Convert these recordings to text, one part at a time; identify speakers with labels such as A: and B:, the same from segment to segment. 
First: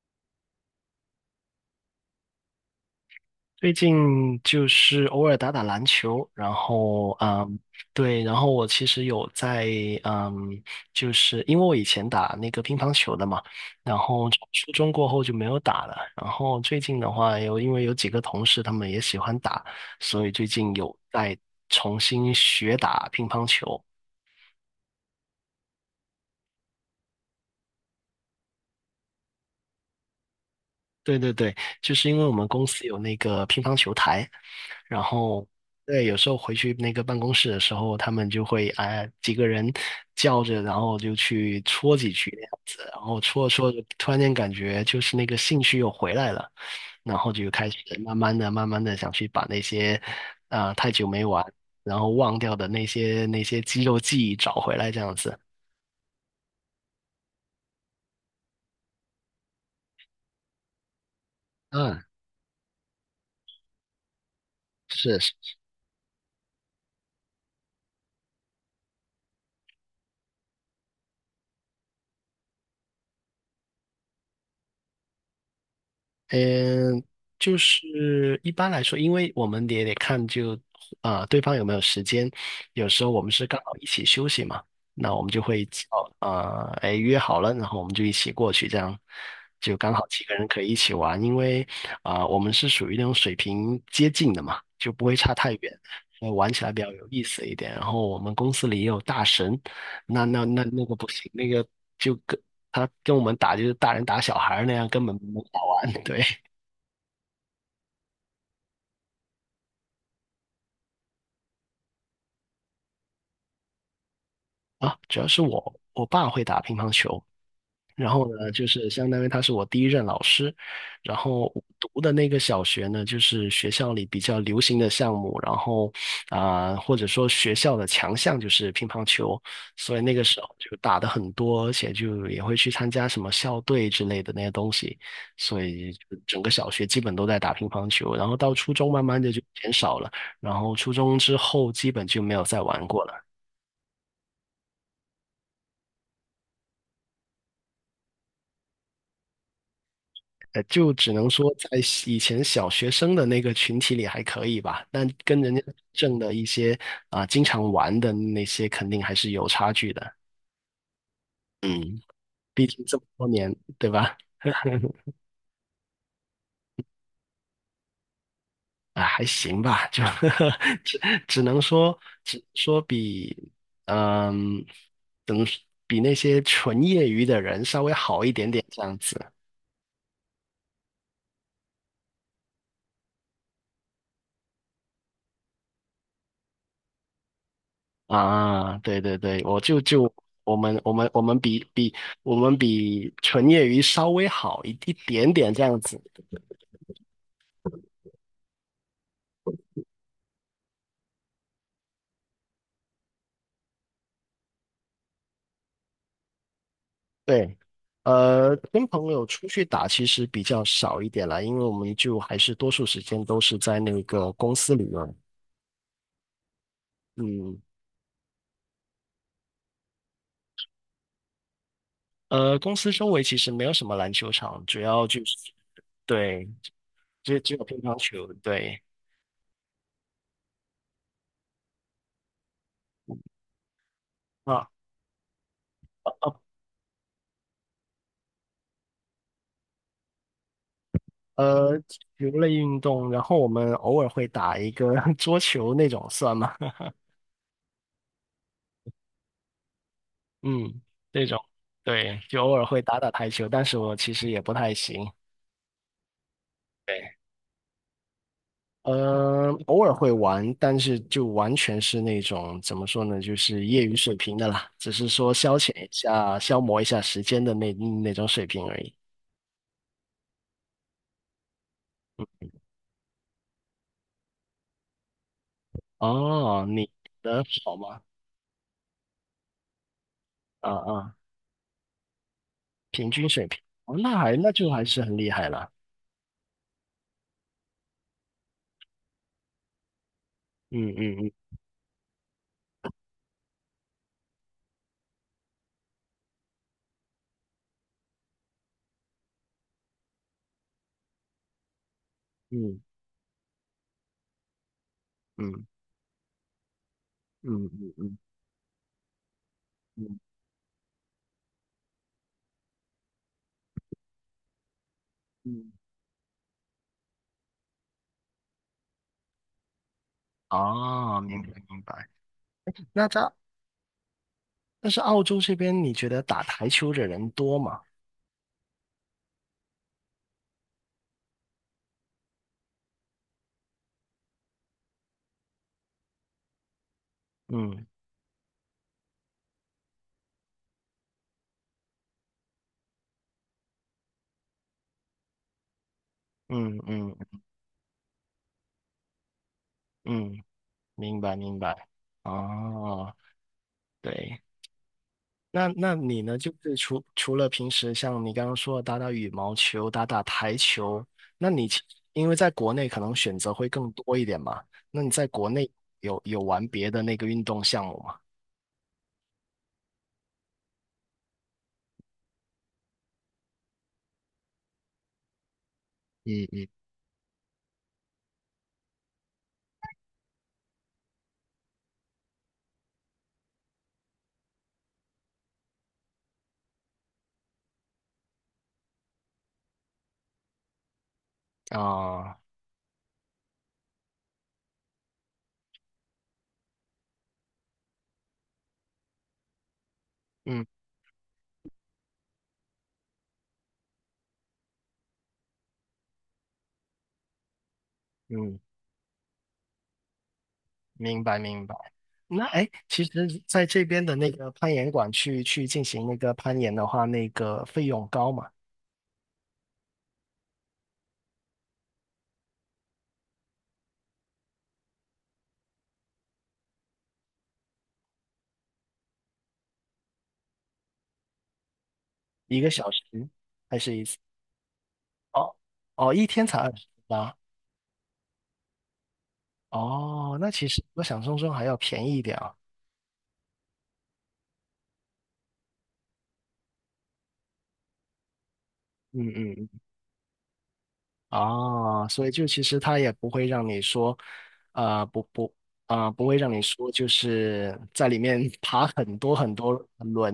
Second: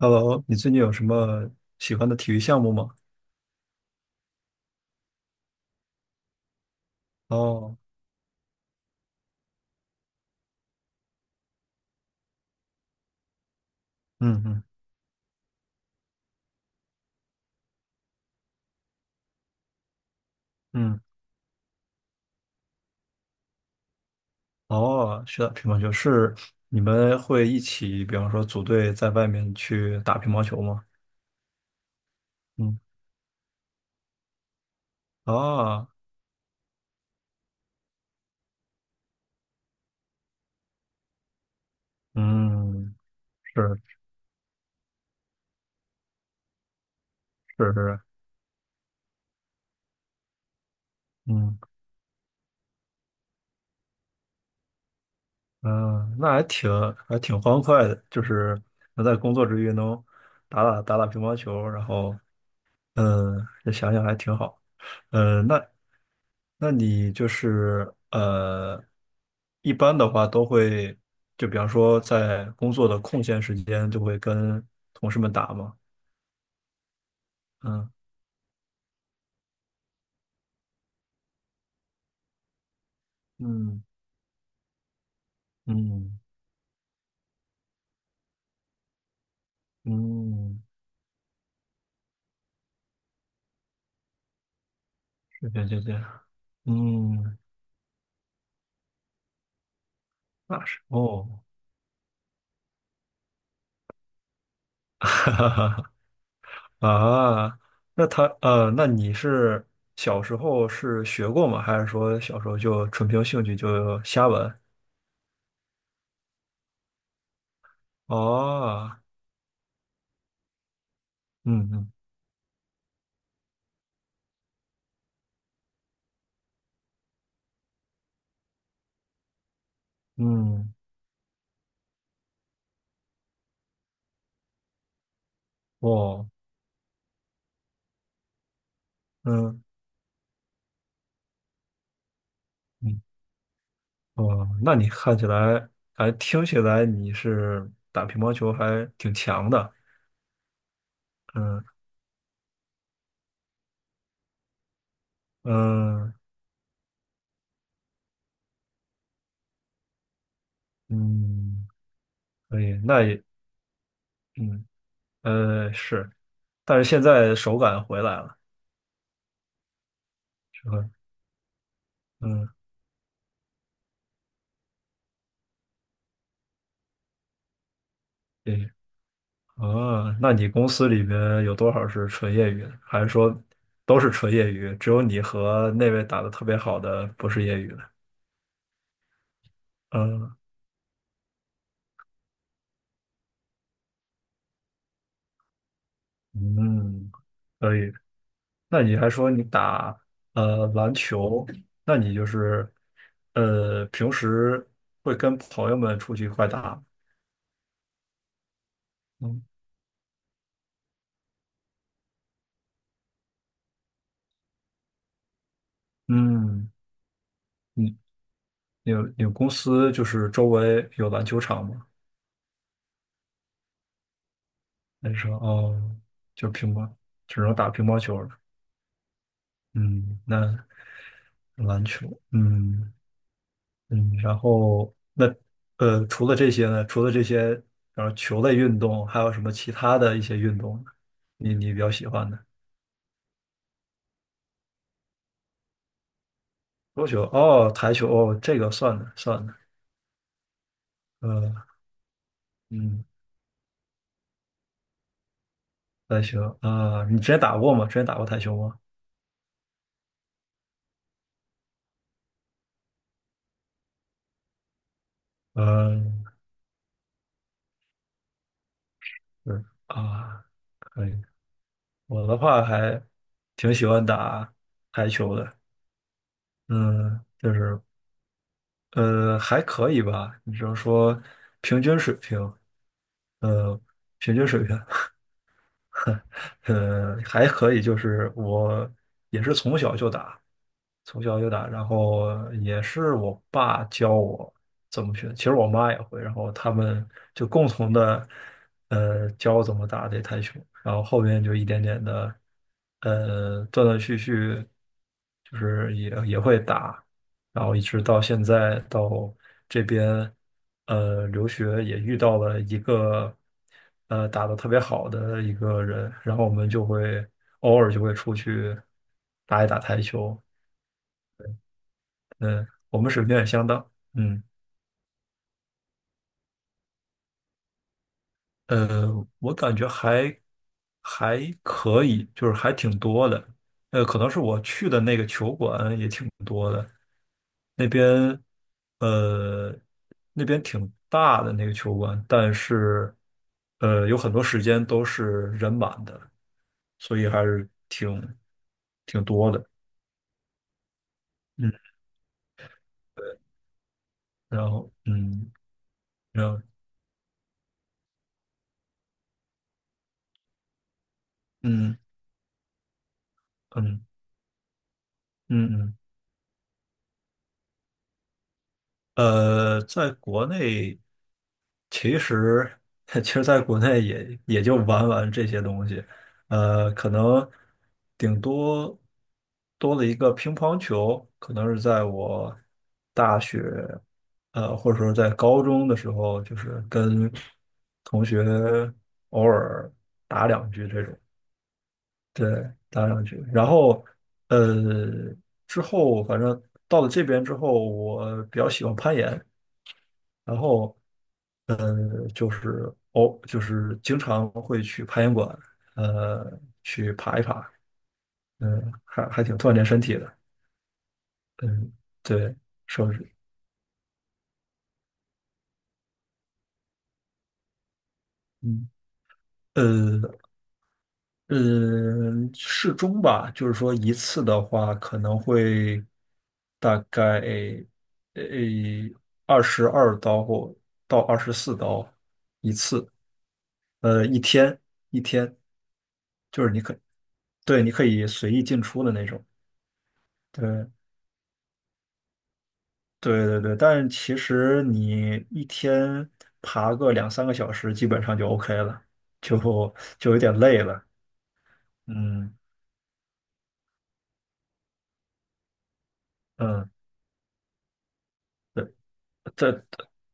A: Hello，你最近有什么喜欢的体育项目吗？
B: 最近就是偶尔打打篮球，然后
A: 哦，
B: 对，然后我其实有在嗯，就是因为我以前打那个乒乓球的嘛，然后
A: 嗯
B: 从
A: 嗯
B: 初中过后就没有打了，然后最近的话有因为有几个同事他们也喜欢打，所以最近有
A: 嗯，
B: 在重新学打乒乓球。
A: 哦，学打乒乓球是你们会一起，比方说组队在外面去打乒乓球吗？
B: 对对对，就是因为我们公
A: 嗯，
B: 司有那个乒乓球台。然后
A: 啊，
B: 对，有时候回去那个办公室的时候，他们就会哎几个人叫着，然后就去戳几句那样子，
A: 嗯，
B: 然后戳着戳着，
A: 是
B: 突然间感觉就是那个兴趣又回来了，然后就开
A: 是
B: 始
A: 是，
B: 慢慢的、慢慢的想去把那些太久没玩，
A: 嗯
B: 然后忘掉的那些肌肉记忆找回来这样子。
A: 嗯，那还挺欢快的，就是能在工作之余能打打乒乓球，然
B: 嗯，
A: 后嗯，这想想还挺好。
B: 是。
A: 嗯，那你就是一般的话都会，就比方说在工作的空闲时间，就会跟同事们打嘛。
B: 嗯，就
A: 嗯
B: 是一般来说，因为我们也得看就对方有没有时间，有时候我们是刚好
A: 嗯
B: 一起休息嘛，那我们就会
A: 嗯
B: 哎约好了，然后我们就一起过去，这样就刚好几个人可
A: 嗯，
B: 以一起玩，因为我们是属于那种水平接近的嘛，就不会差
A: 是
B: 太
A: 这样
B: 远。
A: 是这样。
B: 玩起来比较有意
A: 嗯，
B: 思一点，然后我们公司里也有大神，那
A: 那是
B: 那个不行，
A: 哦，
B: 那个就跟他跟我们打就是大人打小孩儿那样，根 本没
A: 哈
B: 法
A: 哈
B: 玩，对。
A: 哈啊，那你是小时候是学过吗？还是说小时候就纯凭兴趣就瞎玩？
B: 啊，主要是我爸会打乒乓球，然后呢，就是
A: 哦，
B: 相当于他是我第一任老师，然后我
A: 嗯嗯。
B: 读的那个小学呢，就是学校里比较流行的项目，然后或者说学校的强项就是乒乓球，所以那个时候
A: 嗯，
B: 就打的很多，而且就也会去参加什么校队之类的那些东西，所以就
A: 哦，
B: 整个小学基本都在打乒乓球，然后到初中慢慢的就
A: 嗯，
B: 减少了，然后初中之后基本就没有再玩
A: 嗯，
B: 过了。
A: 哦，那你看起来，还听起来你是打乒乓球还挺强的，
B: 呃，就只能说
A: 嗯
B: 在以前小学生的那个群体里还可以吧，但跟人家
A: 嗯
B: 正的一些经常玩的那些肯定还是有差距的。
A: 嗯，
B: 嗯，
A: 可
B: 毕
A: 以，
B: 竟这
A: 那
B: 么
A: 也，
B: 多年，对吧？
A: 嗯是，但是现在手感回来了，
B: 啊，还行吧，就
A: 是 吧？
B: 只只能说，只
A: 嗯，
B: 说比嗯，怎么说比那些纯业余的人稍微好一点点
A: 对，
B: 这样子。
A: 哦，那你公司里边有多少是纯业余的？还是说都是纯业余？只有你和那位打的特别好的不是业余的？
B: 啊，对对对，我
A: 嗯
B: 我们比我们比纯业余稍微好一点点这样子。
A: 嗯。可以，那你还说你打篮球，那你就是平时会跟朋友们出去一块打？
B: 对，呃，跟朋友
A: 嗯
B: 出去打其实比较少一点了，因为我们就还是多数时间都是在那个公司里面。
A: 嗯，
B: 嗯，
A: 你你有公司就是周围有篮球场吗？
B: 呃，公司周围其实没有什么篮球场，主要
A: 那
B: 就
A: 时
B: 是
A: 候哦，
B: 对，
A: 就乒乓，
B: 只
A: 只能
B: 只有
A: 打
B: 乒
A: 乒
B: 乓
A: 乓球了。
B: 球，对。
A: 嗯，那篮球，嗯嗯，然
B: 啊。
A: 后那除
B: 哦
A: 了这些呢？除了这些，然后球类运动，还有什么其他的一些运动，你
B: 呃，
A: 比较喜
B: 球
A: 欢的？
B: 类运动，然后我们偶尔会打一个 桌球那种，算吗？
A: 桌球哦，台球哦，这个算的算的，
B: 嗯，这种，
A: 呃，
B: 对，就偶尔会打
A: 嗯，
B: 打台球，但是我其实也不太行。
A: 台球啊，
B: 对，
A: 你之前打过吗？之前打过台球吗？
B: 呃，偶尔会玩，但是就完全是那种怎么说呢，就是业余水平的啦，只是说消遣一
A: 嗯，
B: 下、消磨一下时间的那种水平而已。
A: 是啊，可以。我的话还挺喜欢打台球的，
B: 哦，你
A: 嗯，
B: 的
A: 就
B: 好
A: 是
B: 吗？
A: 还可以吧，你只
B: 啊
A: 能
B: 啊，
A: 说平均水平，
B: 平均水平，
A: 呃，
B: 哦，那
A: 平
B: 还
A: 均
B: 那
A: 水
B: 就
A: 平。
B: 还是很厉害了。
A: 还可以，就是我也是从小就打，
B: 嗯
A: 从
B: 嗯
A: 小就打，然后也是我爸教我怎么学，其实我妈也会，然后他们就共同的教我怎么打这台球，然后后面就一点点的
B: 嗯
A: 断断续续，就
B: 嗯
A: 是也会打，
B: 嗯
A: 然
B: 嗯
A: 后一
B: 嗯
A: 直
B: 嗯
A: 到现在到这
B: 嗯，
A: 边，留学也遇到了一个，打得特别好的
B: 嗯
A: 一
B: 嗯
A: 个人，然后我们就会偶尔就会出去打一打台球，
B: 哦，明白明白。
A: 嗯，我
B: 那
A: 们水
B: 在
A: 平也相当，嗯。
B: 但是澳洲这边，你觉得打台球的人多吗？
A: 我感觉还可以，就是还挺多的。可能是我去的那个球馆也挺多的，
B: 嗯
A: 那边呃那边挺大的那个球馆，但是有很多时间都是人满的，
B: 嗯嗯
A: 所以还是挺多的。
B: 嗯，明白明
A: 嗯，
B: 白。哦，对，
A: 然后嗯，
B: 那那你呢？
A: 然
B: 就
A: 后
B: 是除除了平时像你刚刚说的打打羽毛球、打打台球，那你其
A: 嗯
B: 因为在国内可能选择会更
A: 嗯
B: 多一点嘛？那你在国
A: 嗯
B: 内
A: 嗯嗯。
B: 有有玩别的那个运动项目吗？
A: 在国内，其实 其实在国内也就玩玩这些东西，
B: 嗯嗯
A: 可能顶多多了一个乒乓球，可能是在我大学，或者说在高中的时候，就是跟同学偶尔打两局这种，
B: 啊，
A: 对，打两局，然后呃，之后反正到了这边之后，我比较喜欢攀岩。然
B: 嗯
A: 后就是经常会去攀岩馆，去爬一爬，
B: 嗯
A: 嗯，还挺锻炼身体的，
B: 明白明白。
A: 嗯，
B: 那
A: 对，
B: 哎，诶其
A: 说是，
B: 实在这边的那个攀岩馆去去进行那个攀岩的话，那个费用高嘛？
A: 嗯，呃，嗯，适中吧，就是说一次的话可能会大概呃22刀或到24刀
B: 一个
A: 一
B: 小
A: 次，
B: 时还是一次？
A: 一天一
B: 哦
A: 天，
B: 哦，一天才
A: 就是
B: 二
A: 你
B: 十
A: 可，
B: 八。
A: 对，你可以随意进出的那种，
B: 哦，那其实
A: 对。
B: 我想象中还要便宜一点啊。
A: 对对对，但其实你一天爬个两三个小时，基本上就 OK 了，
B: 嗯
A: 就
B: 嗯嗯。
A: 就有点累了。
B: 哦，所以就
A: 嗯
B: 其实他也不会让你说，呃，不不，不会让你
A: 嗯，
B: 说就是在里面
A: 对
B: 爬很多很
A: 对
B: 多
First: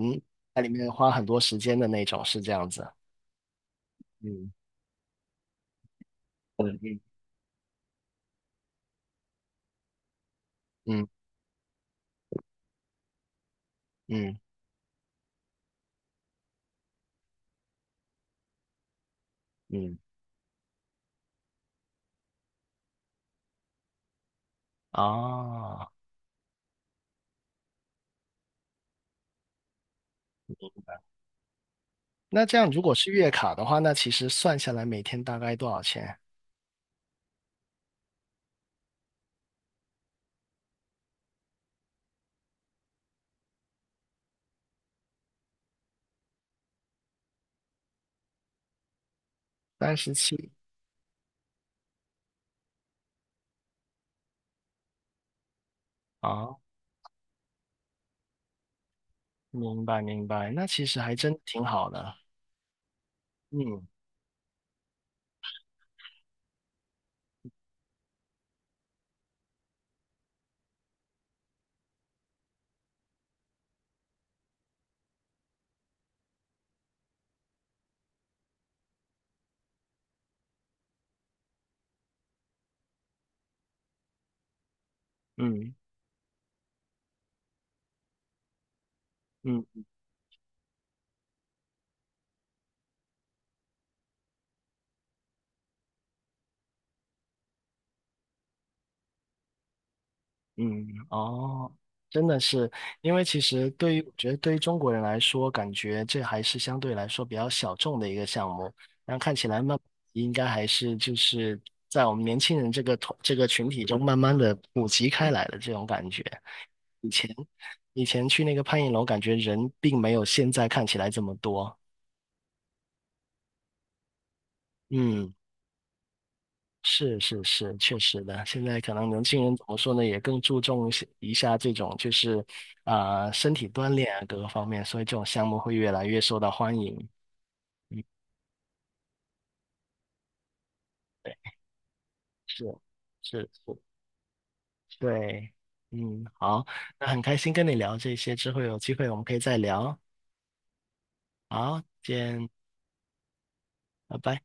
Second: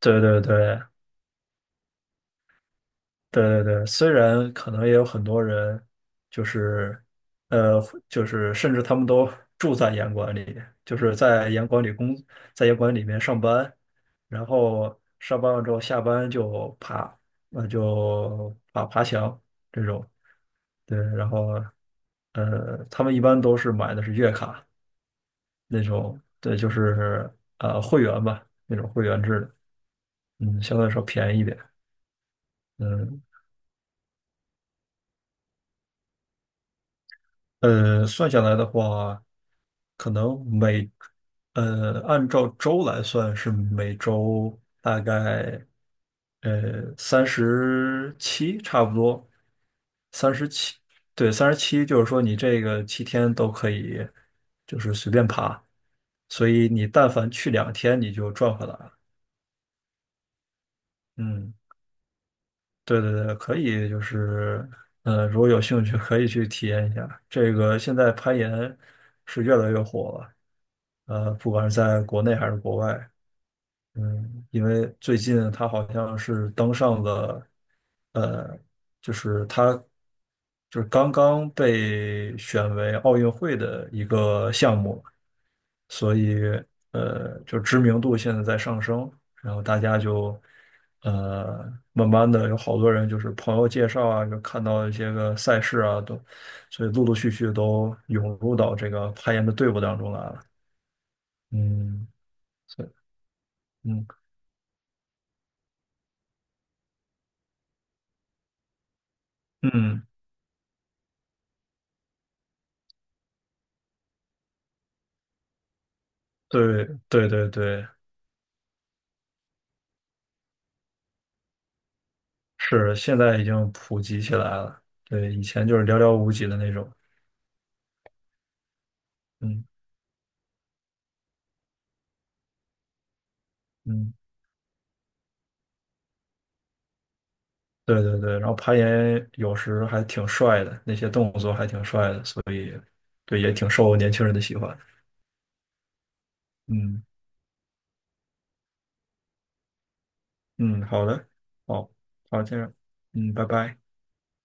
A: 对对
B: 在里
A: 对，
B: 面花很多时间的那种，是这样子。
A: 对对对，虽
B: 嗯
A: 然可能也有很多人，就是，呃，就是甚至他们都住在严管里，就
B: 嗯
A: 是在严管里工，在严管里面上班，
B: 嗯
A: 然后上班了之后下班就爬，那就爬爬墙这
B: 嗯。
A: 种，对，然后，他们一般都是买的是月卡那
B: 啊，
A: 种，对，就是会员吧，那种会员制的，嗯，相对来说便宜一点，
B: 那这样如果是
A: 嗯。
B: 月卡的话，那其实算下来每天大概多少钱？
A: 算下来的话，可能每，呃，按照周来算是每周大概，三十七差不多，
B: 三十
A: 三十
B: 七
A: 七，对，三十七，就是说你这个7天都可以，就是随便爬，所
B: 啊，
A: 以你但凡去2天，你就赚回来了。
B: 明白明白，那其实还真
A: 嗯。
B: 挺好的。
A: 对对对，可以，
B: 嗯
A: 就是，如果有兴趣，可以去体验一下。这个现在攀岩是越来越火了，不管是在国内还是国外，嗯，因为最近他好像是登上了，呃，就是他就是刚刚被选为奥运会的一个项目，
B: 嗯
A: 所以就知名度现在在上升，然后
B: 嗯
A: 大家就呃，慢慢的有好多人就是朋友介绍啊，就看到一些个赛事啊，所以陆陆续续都涌入到这个攀岩的队伍当中来了。
B: 嗯，哦，
A: 嗯，
B: 真的是，
A: 所以
B: 因为其实对于
A: 嗯
B: 我觉得对于中国人来说，感觉这还是相对来说比较小众的一个项目，但看起来慢
A: 嗯。
B: 应该还是就是在我们年轻人这个团这个群体中慢慢的普及开来的这种感觉。
A: 对
B: 以
A: 对
B: 前
A: 对对，
B: 以前去那个攀岩楼，感觉人并没有现在看起来这么多。
A: 是现在已经普及起来了。
B: 嗯，
A: 对，以前就是寥寥无几的那种。
B: 是是是，确实的。现在可能年轻人怎
A: 嗯
B: 么说呢，也更注重一些一下这种就是身体锻炼
A: 嗯，
B: 啊各个方面，所以这种项目会越来越受到欢迎。嗯，
A: 对对对。然后攀岩有时还挺帅的，那些动
B: 对，
A: 作还挺帅的，所
B: 是
A: 以对
B: 是
A: 也挺
B: 是，
A: 受年轻人的喜欢。
B: 对，嗯，好，
A: 嗯
B: 那很开心跟你聊这些，之后有机会我们可以再聊。
A: 嗯，好的，
B: 好，
A: 好，好，
B: 见，
A: 这样，嗯，拜拜。
B: 拜拜。